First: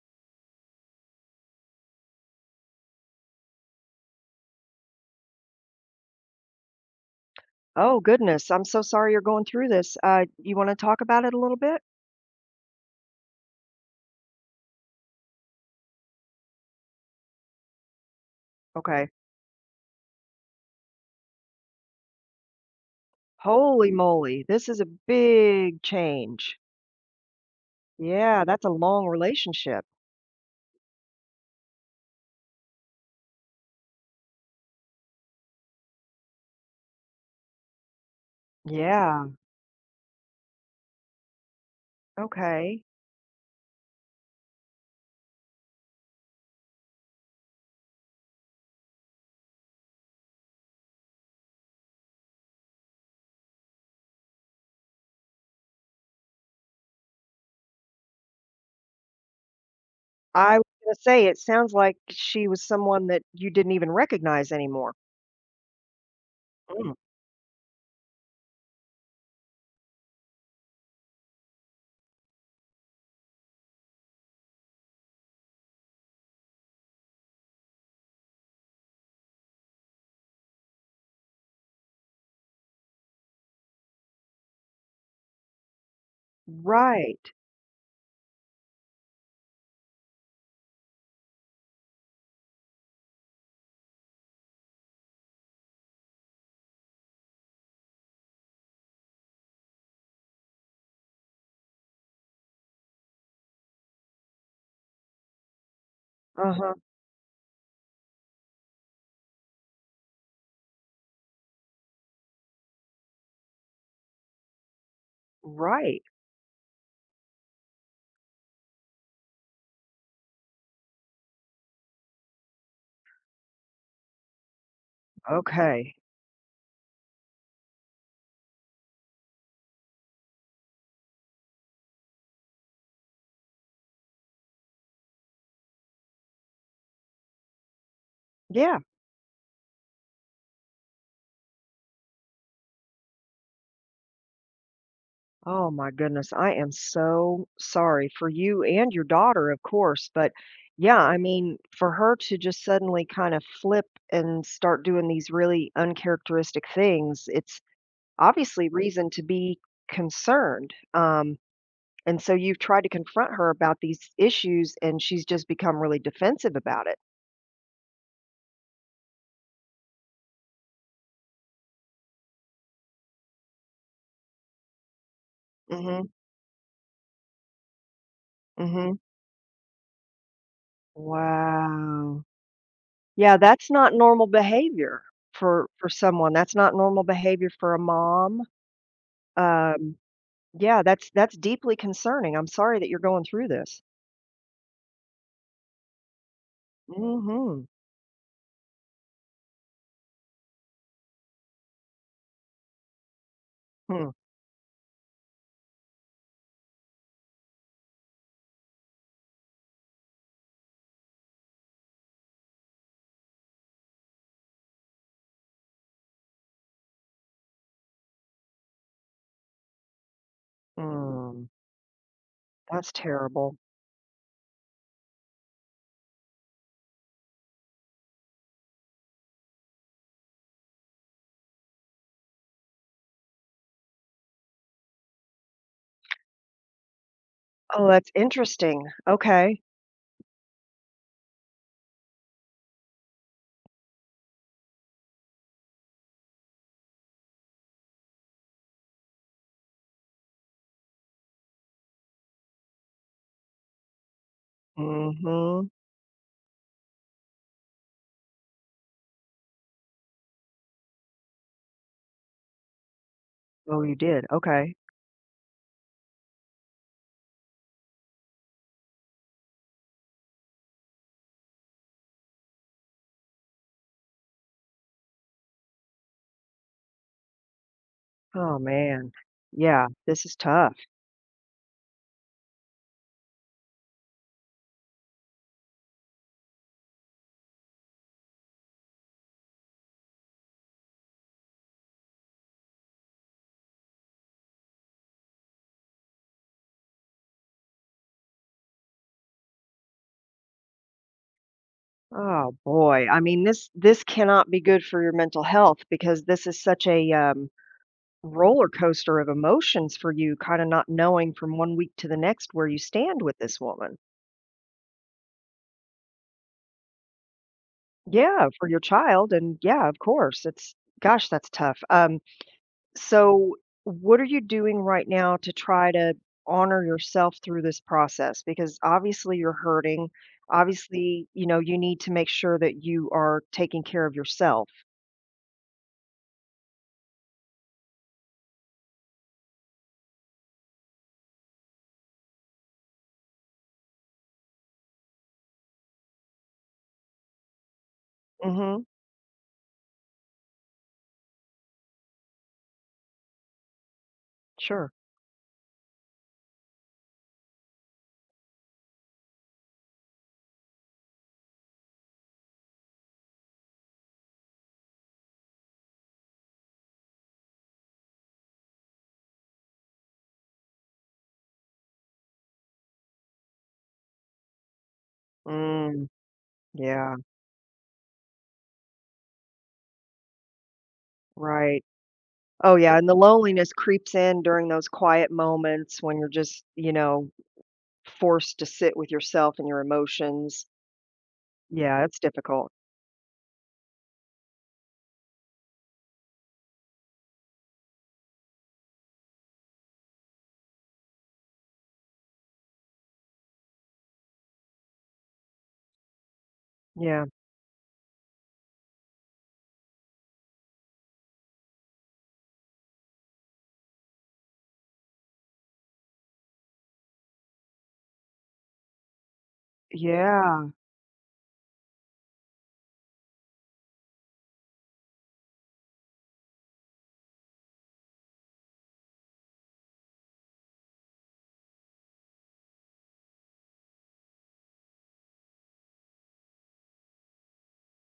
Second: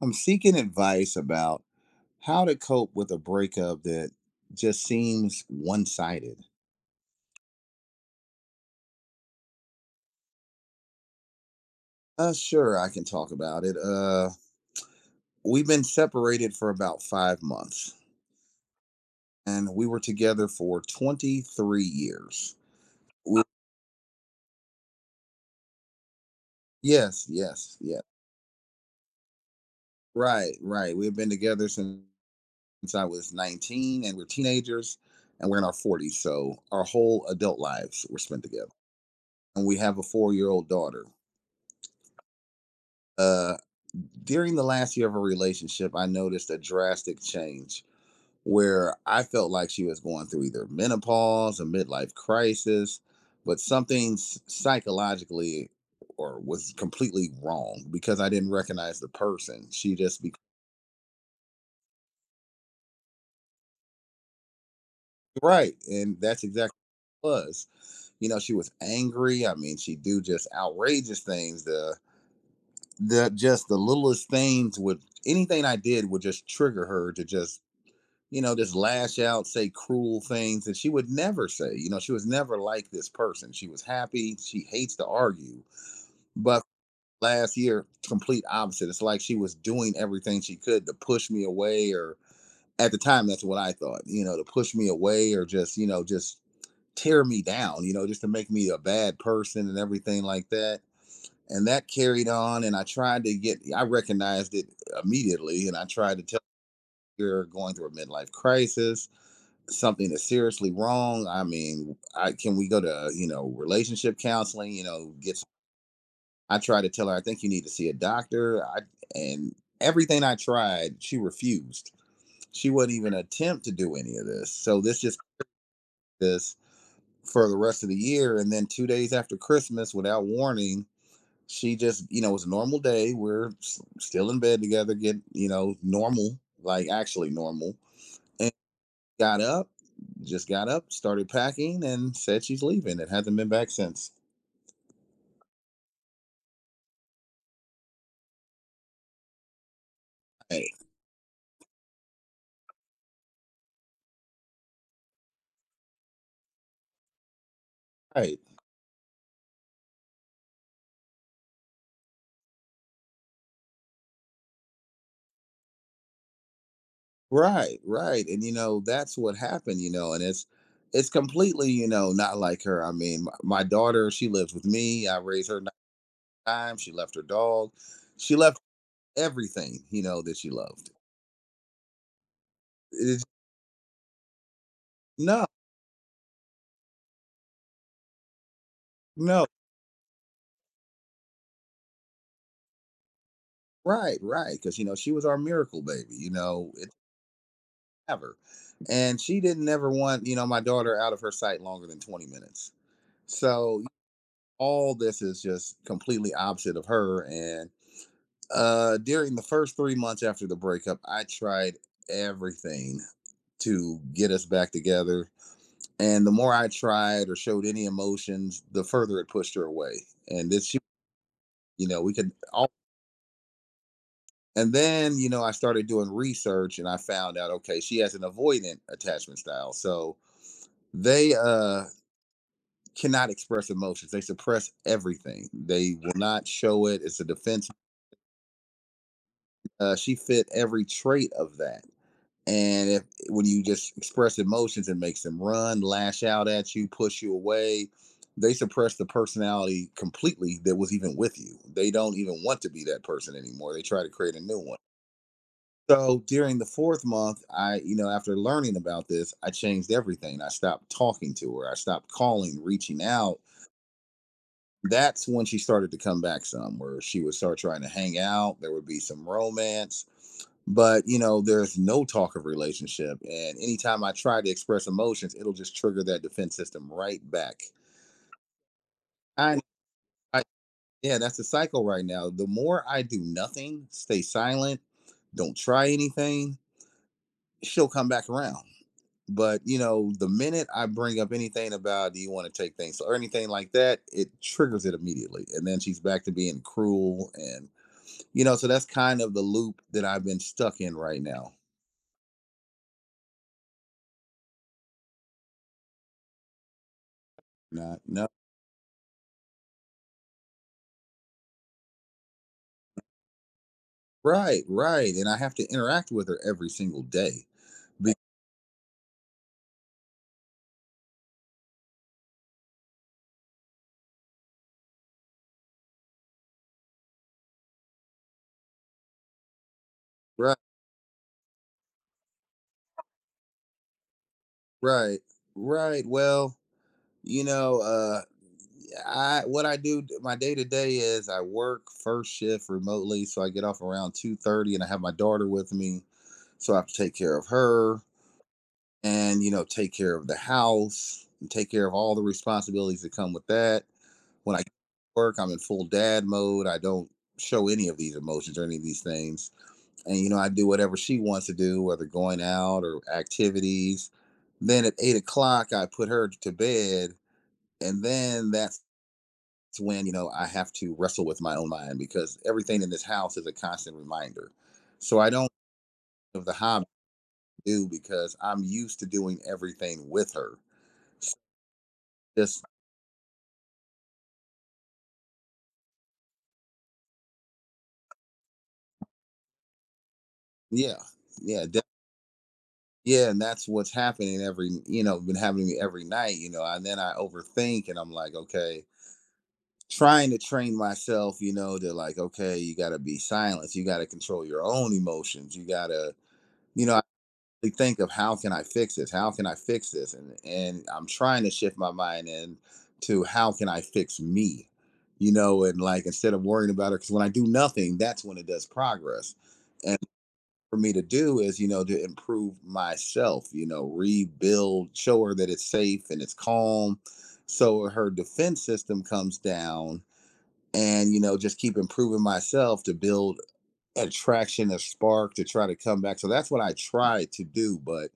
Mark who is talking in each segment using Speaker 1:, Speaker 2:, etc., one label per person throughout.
Speaker 1: I'm seeking advice about how to cope with a breakup that just seems one-sided.
Speaker 2: Oh, goodness. I'm so sorry you're going through this. You wanna talk about it a little bit?
Speaker 1: Sure, I can talk about it. We've been separated for about 5 months,
Speaker 2: Okay.
Speaker 1: and we were together for 23 years. We,
Speaker 2: Holy moly. This is a big change.
Speaker 1: yes, yes, yes.
Speaker 2: Yeah, that's a long relationship.
Speaker 1: Right, right. We've been together since I was 19, and we're teenagers, and we're in our 40s. So our whole adult lives were spent together,
Speaker 2: Yeah.
Speaker 1: and we have a 4-year-old daughter.
Speaker 2: Okay.
Speaker 1: uh During the last year of a relationship, I noticed a drastic change where I felt like she was going through either menopause, a midlife crisis, but something psychologically or was completely wrong because I didn't recognize the person she just be.
Speaker 2: I was gonna say, it sounds like she was someone that you didn't even recognize anymore.
Speaker 1: Right, and that's exactly
Speaker 2: Mm.
Speaker 1: what it was. You know, she was angry. I mean, she do just outrageous things. The just the littlest things would, anything I did would just trigger her to just, you know, just lash out, say cruel things. And she would never say, you know, she was never like this person. She was happy. She hates to argue. But
Speaker 2: Right.
Speaker 1: last year, complete opposite. It's like she was doing everything she could to push me away, or at the time, that's what I thought, you know, to push me away or just, you know, just tear me down, you know, just to make me a bad person and everything like that. And that carried on. And I tried to get, I recognized it immediately. And I tried to tell
Speaker 2: Uh-huh.
Speaker 1: her, you're going through a midlife crisis, something is seriously wrong. I mean, I can, we go to, you know, relationship counseling, you know, get,
Speaker 2: Right.
Speaker 1: I tried to tell her, I think you need to see a doctor. I and everything I tried, she refused. She wouldn't even attempt to do any of this. So this just
Speaker 2: Okay.
Speaker 1: this for the rest of the year, and then 2 days after Christmas, without warning, she just, you know, it was a normal day. We're still in bed together, get, you know, normal, like actually normal,
Speaker 2: Yeah.
Speaker 1: got up, started packing, and said she's leaving. It hasn't been back since.
Speaker 2: Oh my goodness. I am so sorry for you and your daughter, of course. But
Speaker 1: Right,
Speaker 2: yeah, I mean, for her to just suddenly kind of flip and start doing these really uncharacteristic things, it's
Speaker 1: right,
Speaker 2: obviously reason to be concerned. And so you've tried to confront her about these issues, and she's just become really defensive about it.
Speaker 1: right, right. And you know that's what happened. You know, and it's completely, you know, not like her. I mean, my daughter, she lives with me. I raised her nine
Speaker 2: Hmm.
Speaker 1: times. She left her dog. She left
Speaker 2: Hmm.
Speaker 1: everything, you know, that she loved.
Speaker 2: Wow.
Speaker 1: It's,
Speaker 2: Yeah, that's not normal behavior
Speaker 1: no,
Speaker 2: for someone. That's not normal behavior for a mom.
Speaker 1: no.
Speaker 2: Um, Yeah, that's deeply concerning. I'm sorry that you're going through this.
Speaker 1: Right, right. Because you know she was our miracle baby. You know, it
Speaker 2: Mhm.
Speaker 1: never. And she didn't ever want, you know, my daughter out of her sight longer than 20 minutes. So,
Speaker 2: Hmm.
Speaker 1: all this is just completely opposite of her. And during the first 3 months after the breakup, I tried everything to get us back together. And the more I tried or showed any emotions, the further it pushed her away. And this, she,
Speaker 2: Mm.
Speaker 1: you know, we could all.
Speaker 2: That's terrible.
Speaker 1: And then, you know, I started doing research and I found out, okay, she has an avoidant attachment style. So they cannot express emotions, they suppress everything, they will not show it. It's a defense.
Speaker 2: Oh, that's interesting. Okay.
Speaker 1: She fit every trait of that. And if when you just express emotions, it makes them run, lash out at you, push you away. They suppress the personality completely that was even with you. They don't even want to be that person anymore. They try to create a new one.
Speaker 2: Mm. Mhm.
Speaker 1: So during the fourth month, I, you know, after learning about this, I changed everything. I stopped talking to her. I stopped calling, reaching out.
Speaker 2: Oh, you did. Okay.
Speaker 1: That's when she started to come back some, where she would start trying to hang out. There would be some romance, but you know there's no talk of relationship, and anytime I try to express emotions it'll just trigger that defense system right back.
Speaker 2: Oh, man.
Speaker 1: i,
Speaker 2: Yeah, this is
Speaker 1: I
Speaker 2: tough.
Speaker 1: yeah, that's the cycle right now. The more I do nothing, stay silent, don't try anything, she'll come back around. But you know the minute I bring up anything about, do you want to take things or anything like that, it triggers it immediately and then she's back to being cruel, and you know so that's kind of the loop that I've been stuck in right now.
Speaker 2: Oh, boy. I mean, this cannot be good for your mental health, because this is such a,
Speaker 1: Not, no.
Speaker 2: roller coaster of emotions for you, kind of not knowing from one week to the next where you stand with this woman.
Speaker 1: Right, right. And I have to interact with her every single day. Be-
Speaker 2: Yeah, for your child and yeah, of course. It's gosh, that's tough. So what are you doing right now to try to honor yourself through this process? Because obviously you're hurting.
Speaker 1: right,
Speaker 2: Obviously, you know, you need to make sure that you are taking care of yourself.
Speaker 1: right, right. Well, you know, I, what I do, my day to day is I work first shift remotely so I get off around 2:30 and I have my daughter with me. So I have to take care of her,
Speaker 2: Mm-hmm.
Speaker 1: and you know take care of the house and take care of all the responsibilities that come with that. When I
Speaker 2: Sure.
Speaker 1: work, I'm in full dad mode. I don't show any of these emotions or any of these things. And you know, I do whatever she wants to do, whether going out or activities. Then at 8 o'clock, I put her to bed, and then that's when you know I have to wrestle with my own mind because everything in this house is a constant reminder. So I don't
Speaker 2: Mm,
Speaker 1: have the hobby
Speaker 2: yeah,
Speaker 1: to do because I'm used to doing everything with her.
Speaker 2: right.
Speaker 1: Just
Speaker 2: Oh yeah, and the loneliness creeps in during those quiet moments when you're just, you know, forced to sit with yourself and your emotions.
Speaker 1: Yeah, yeah, definitely.
Speaker 2: Yeah, it's difficult.
Speaker 1: Yeah, and that's what's happening every, you know, been happening to me every night, you know. And then I overthink and I'm like, okay, trying to train myself, you know, to like, okay, you got to be silent. You got to control your own emotions. You got to, you know, I
Speaker 2: Yeah.
Speaker 1: really think of how can I fix this? How can I fix this? And I'm trying to shift my mind in to how can I fix me? You know, and like instead of worrying about it cuz when I do nothing, that's when it does progress.
Speaker 2: Yeah.
Speaker 1: For me to do is, you know, to improve myself, you know, rebuild, show her that it's safe and it's calm. So her defense system comes down and, you know, just keep improving myself to build attraction, a spark to try to come back. So that's what I try to do. But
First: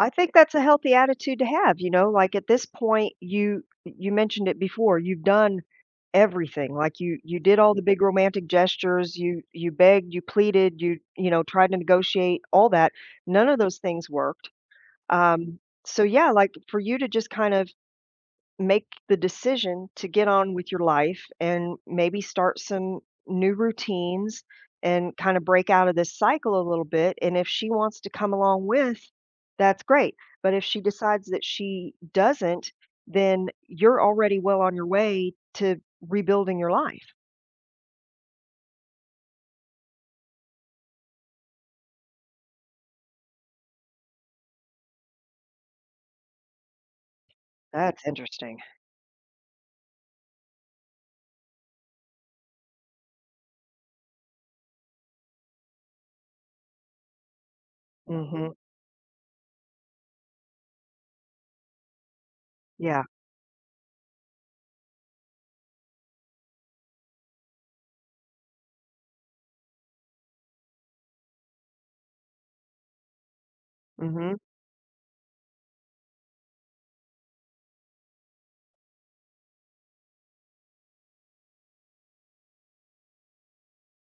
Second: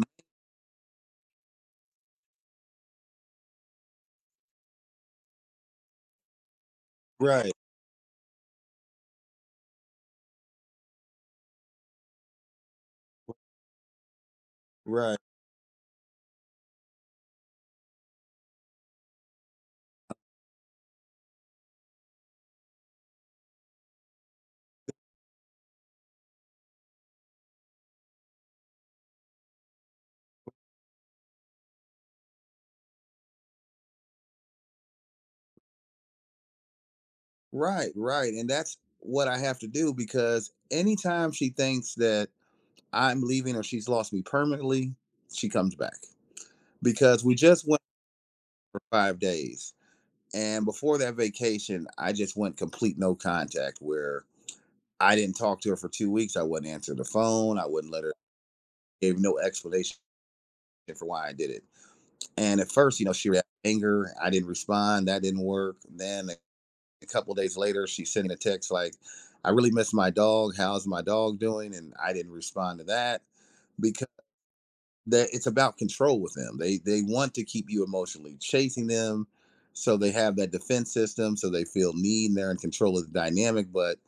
Speaker 2: I think that's a healthy attitude to have. You know, like at this point, you mentioned it before, you've done everything. Like you
Speaker 1: right,
Speaker 2: did all the big romantic gestures, you begged, you pleaded, you know, tried to negotiate, all that. None of those things worked.
Speaker 1: right,
Speaker 2: Um so yeah, like for you to just kind of make the decision to get on with your life and maybe start some new routines and kind of break out of this cycle a little bit. And if she wants to come along with, that's great. But if she decides that she doesn't, then you're already well on your way to rebuilding your life.
Speaker 1: right, right. And that's what I have to do because anytime she thinks that I'm leaving or she's lost me permanently, she comes back. Because we just went
Speaker 2: That's interesting.
Speaker 1: for 5 days. And before that vacation, I just went complete no contact where I didn't talk to her for 2 weeks. I wouldn't answer the phone. I wouldn't let her,
Speaker 2: Mhm.
Speaker 1: gave no explanation for why I did it. And at first,
Speaker 2: Yeah.
Speaker 1: you know, she reacted with anger. I didn't respond. That didn't work. Then a couple of days later, she sent me a text like, I really miss my dog. How's my dog doing? And I didn't respond to that because
Speaker 2: Mhm.
Speaker 1: that it's about control with them. They want to keep you emotionally chasing them, so they have that defense system, so they feel need and they're in control of the dynamic. But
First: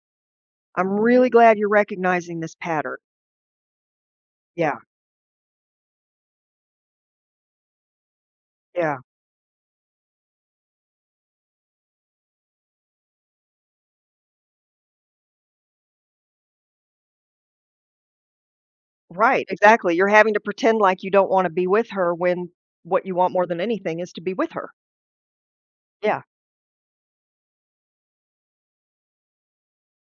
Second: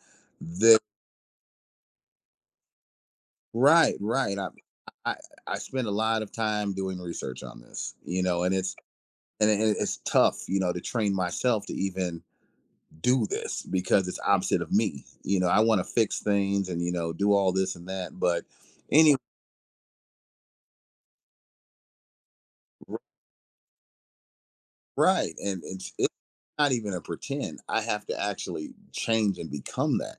Speaker 1: the
Speaker 2: I'm really glad you're recognizing this pattern.
Speaker 1: Right, right.
Speaker 2: Yeah.
Speaker 1: I, I spend a lot of time doing research on this, you know, and it's
Speaker 2: Yeah.
Speaker 1: and it- it's tough, you know, to train myself to even do this because it's opposite of me. You know, I want to fix things and you know do all this and that, but anyway.
Speaker 2: Right, exactly. You're having to pretend like you don't wanna be with her when what you want more than anything is to be with her.
Speaker 1: Right. And it's
Speaker 2: Yeah.
Speaker 1: not even a pretend. I have to actually change and become that.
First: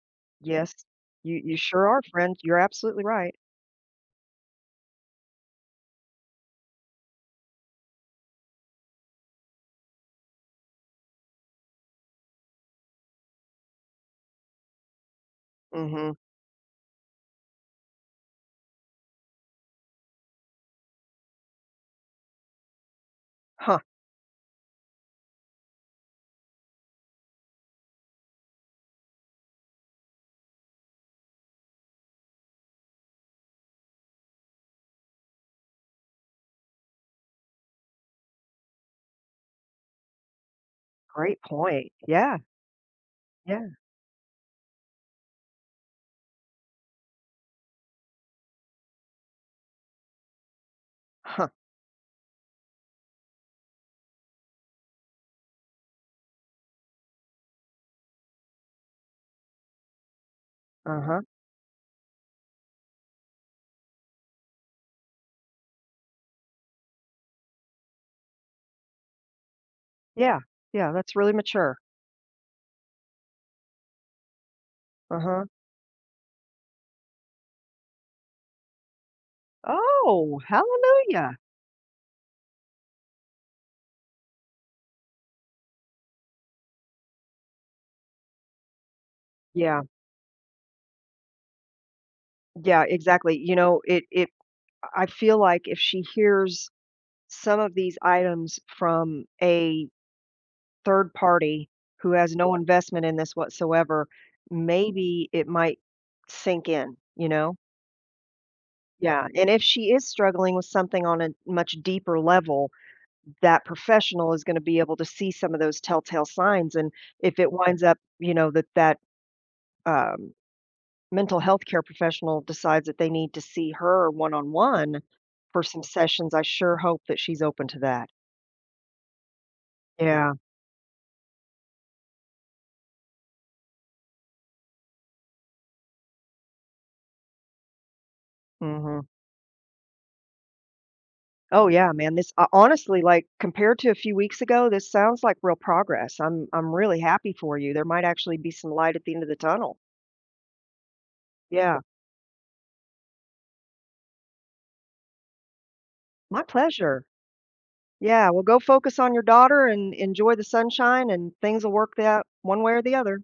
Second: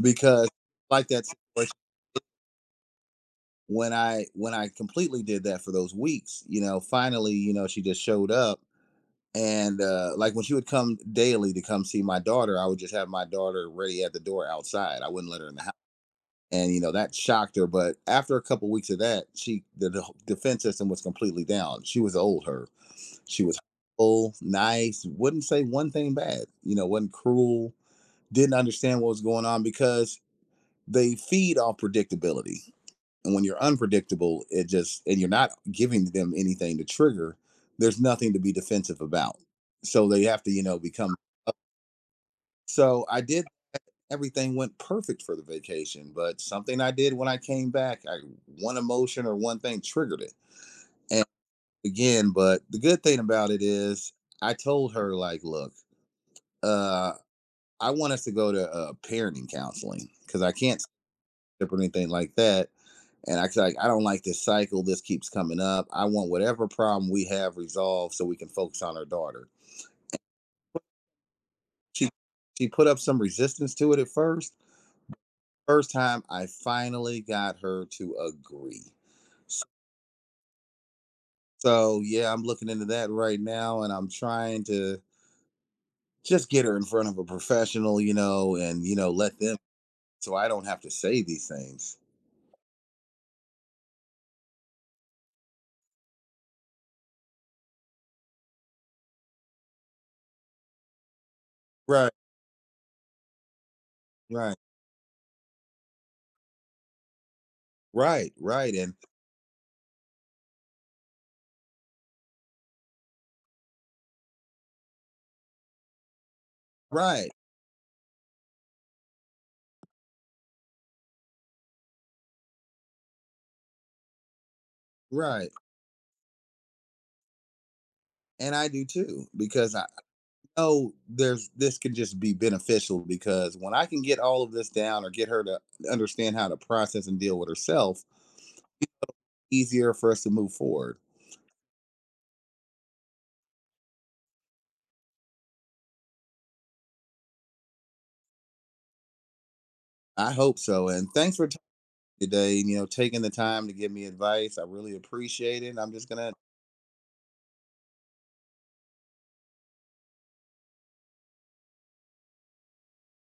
Speaker 1: Because
Speaker 2: Yes.
Speaker 1: like that
Speaker 2: You
Speaker 1: situation,
Speaker 2: sure are, friend. You're absolutely right.
Speaker 1: when I completely did that for those weeks, you know, finally, you know, she just showed up. And like when she would come daily to come see my daughter, I would just have my daughter ready at the door outside. I wouldn't let her in the,
Speaker 2: Mhm.
Speaker 1: and you know that shocked her. But after a couple weeks of that, the defense system was completely down. She was old her. She was
Speaker 2: Huh.
Speaker 1: full, nice, wouldn't say one thing bad. You know, wasn't cruel. Didn't understand what was going on because they feed off predictability. And when you're unpredictable, it just, and you're not giving them anything to trigger. There's nothing to be defensive about. So they have to, you know, become.
Speaker 2: Great point. Yeah.
Speaker 1: So I did
Speaker 2: Yeah.
Speaker 1: everything went perfect for the vacation, but something I did when I came back, I, one emotion or one thing triggered it. And
Speaker 2: Huh.
Speaker 1: again, but the good thing about it is I told her like, look, uh I want us to go to parenting counseling cuz I can't
Speaker 2: Uh-huh.
Speaker 1: skip or anything like that. And I was like, I don't like this cycle. This keeps coming up. I want whatever problem we have resolved so we can focus on our daughter.
Speaker 2: Yeah. Yeah, that's really mature.
Speaker 1: She she put up some resistance to it at first,
Speaker 2: Uh-huh.
Speaker 1: first time I finally got her to agree.
Speaker 2: Oh, hallelujah.
Speaker 1: So yeah, I'm looking into that right now and I'm trying to just get her in front of a professional, you know, and you know, let them,
Speaker 2: Yeah.
Speaker 1: so I don't have to say these things.
Speaker 2: Yeah, exactly. You know, it I feel like if she hears some of these items from a third party
Speaker 1: Right,
Speaker 2: who has no investment in this whatsoever,
Speaker 1: right,
Speaker 2: maybe it might sink in, you know?
Speaker 1: right, right, and
Speaker 2: Yeah, and if she is struggling with something on a much deeper level, that professional is gonna be able to see some of those telltale signs, and
Speaker 1: right,
Speaker 2: if it winds up, you know, that, um, mental health care professional decides that they need to see her one on one
Speaker 1: right.
Speaker 2: for some sessions, I sure hope that she's open to that.
Speaker 1: And I do too, because I
Speaker 2: Yeah,
Speaker 1: I know there's this can just be beneficial because when I can get all of this down or get her to understand how to process and deal with herself,
Speaker 2: mhm.
Speaker 1: easier for us to move forward.
Speaker 2: Oh, yeah, man, this ho honestly, like, compared to a few weeks ago, this sounds like real progress. I'm really happy for you. There might actually be some light at the end of the tunnel.
Speaker 1: I hope so. And thanks for talking
Speaker 2: Yeah,
Speaker 1: today and, you know, taking the time to give me advice. I really appreciate it. I'm just going to
Speaker 2: my pleasure. Yeah, well, go focus on your daughter and enjoy the sunshine, and things will work out one way or the other.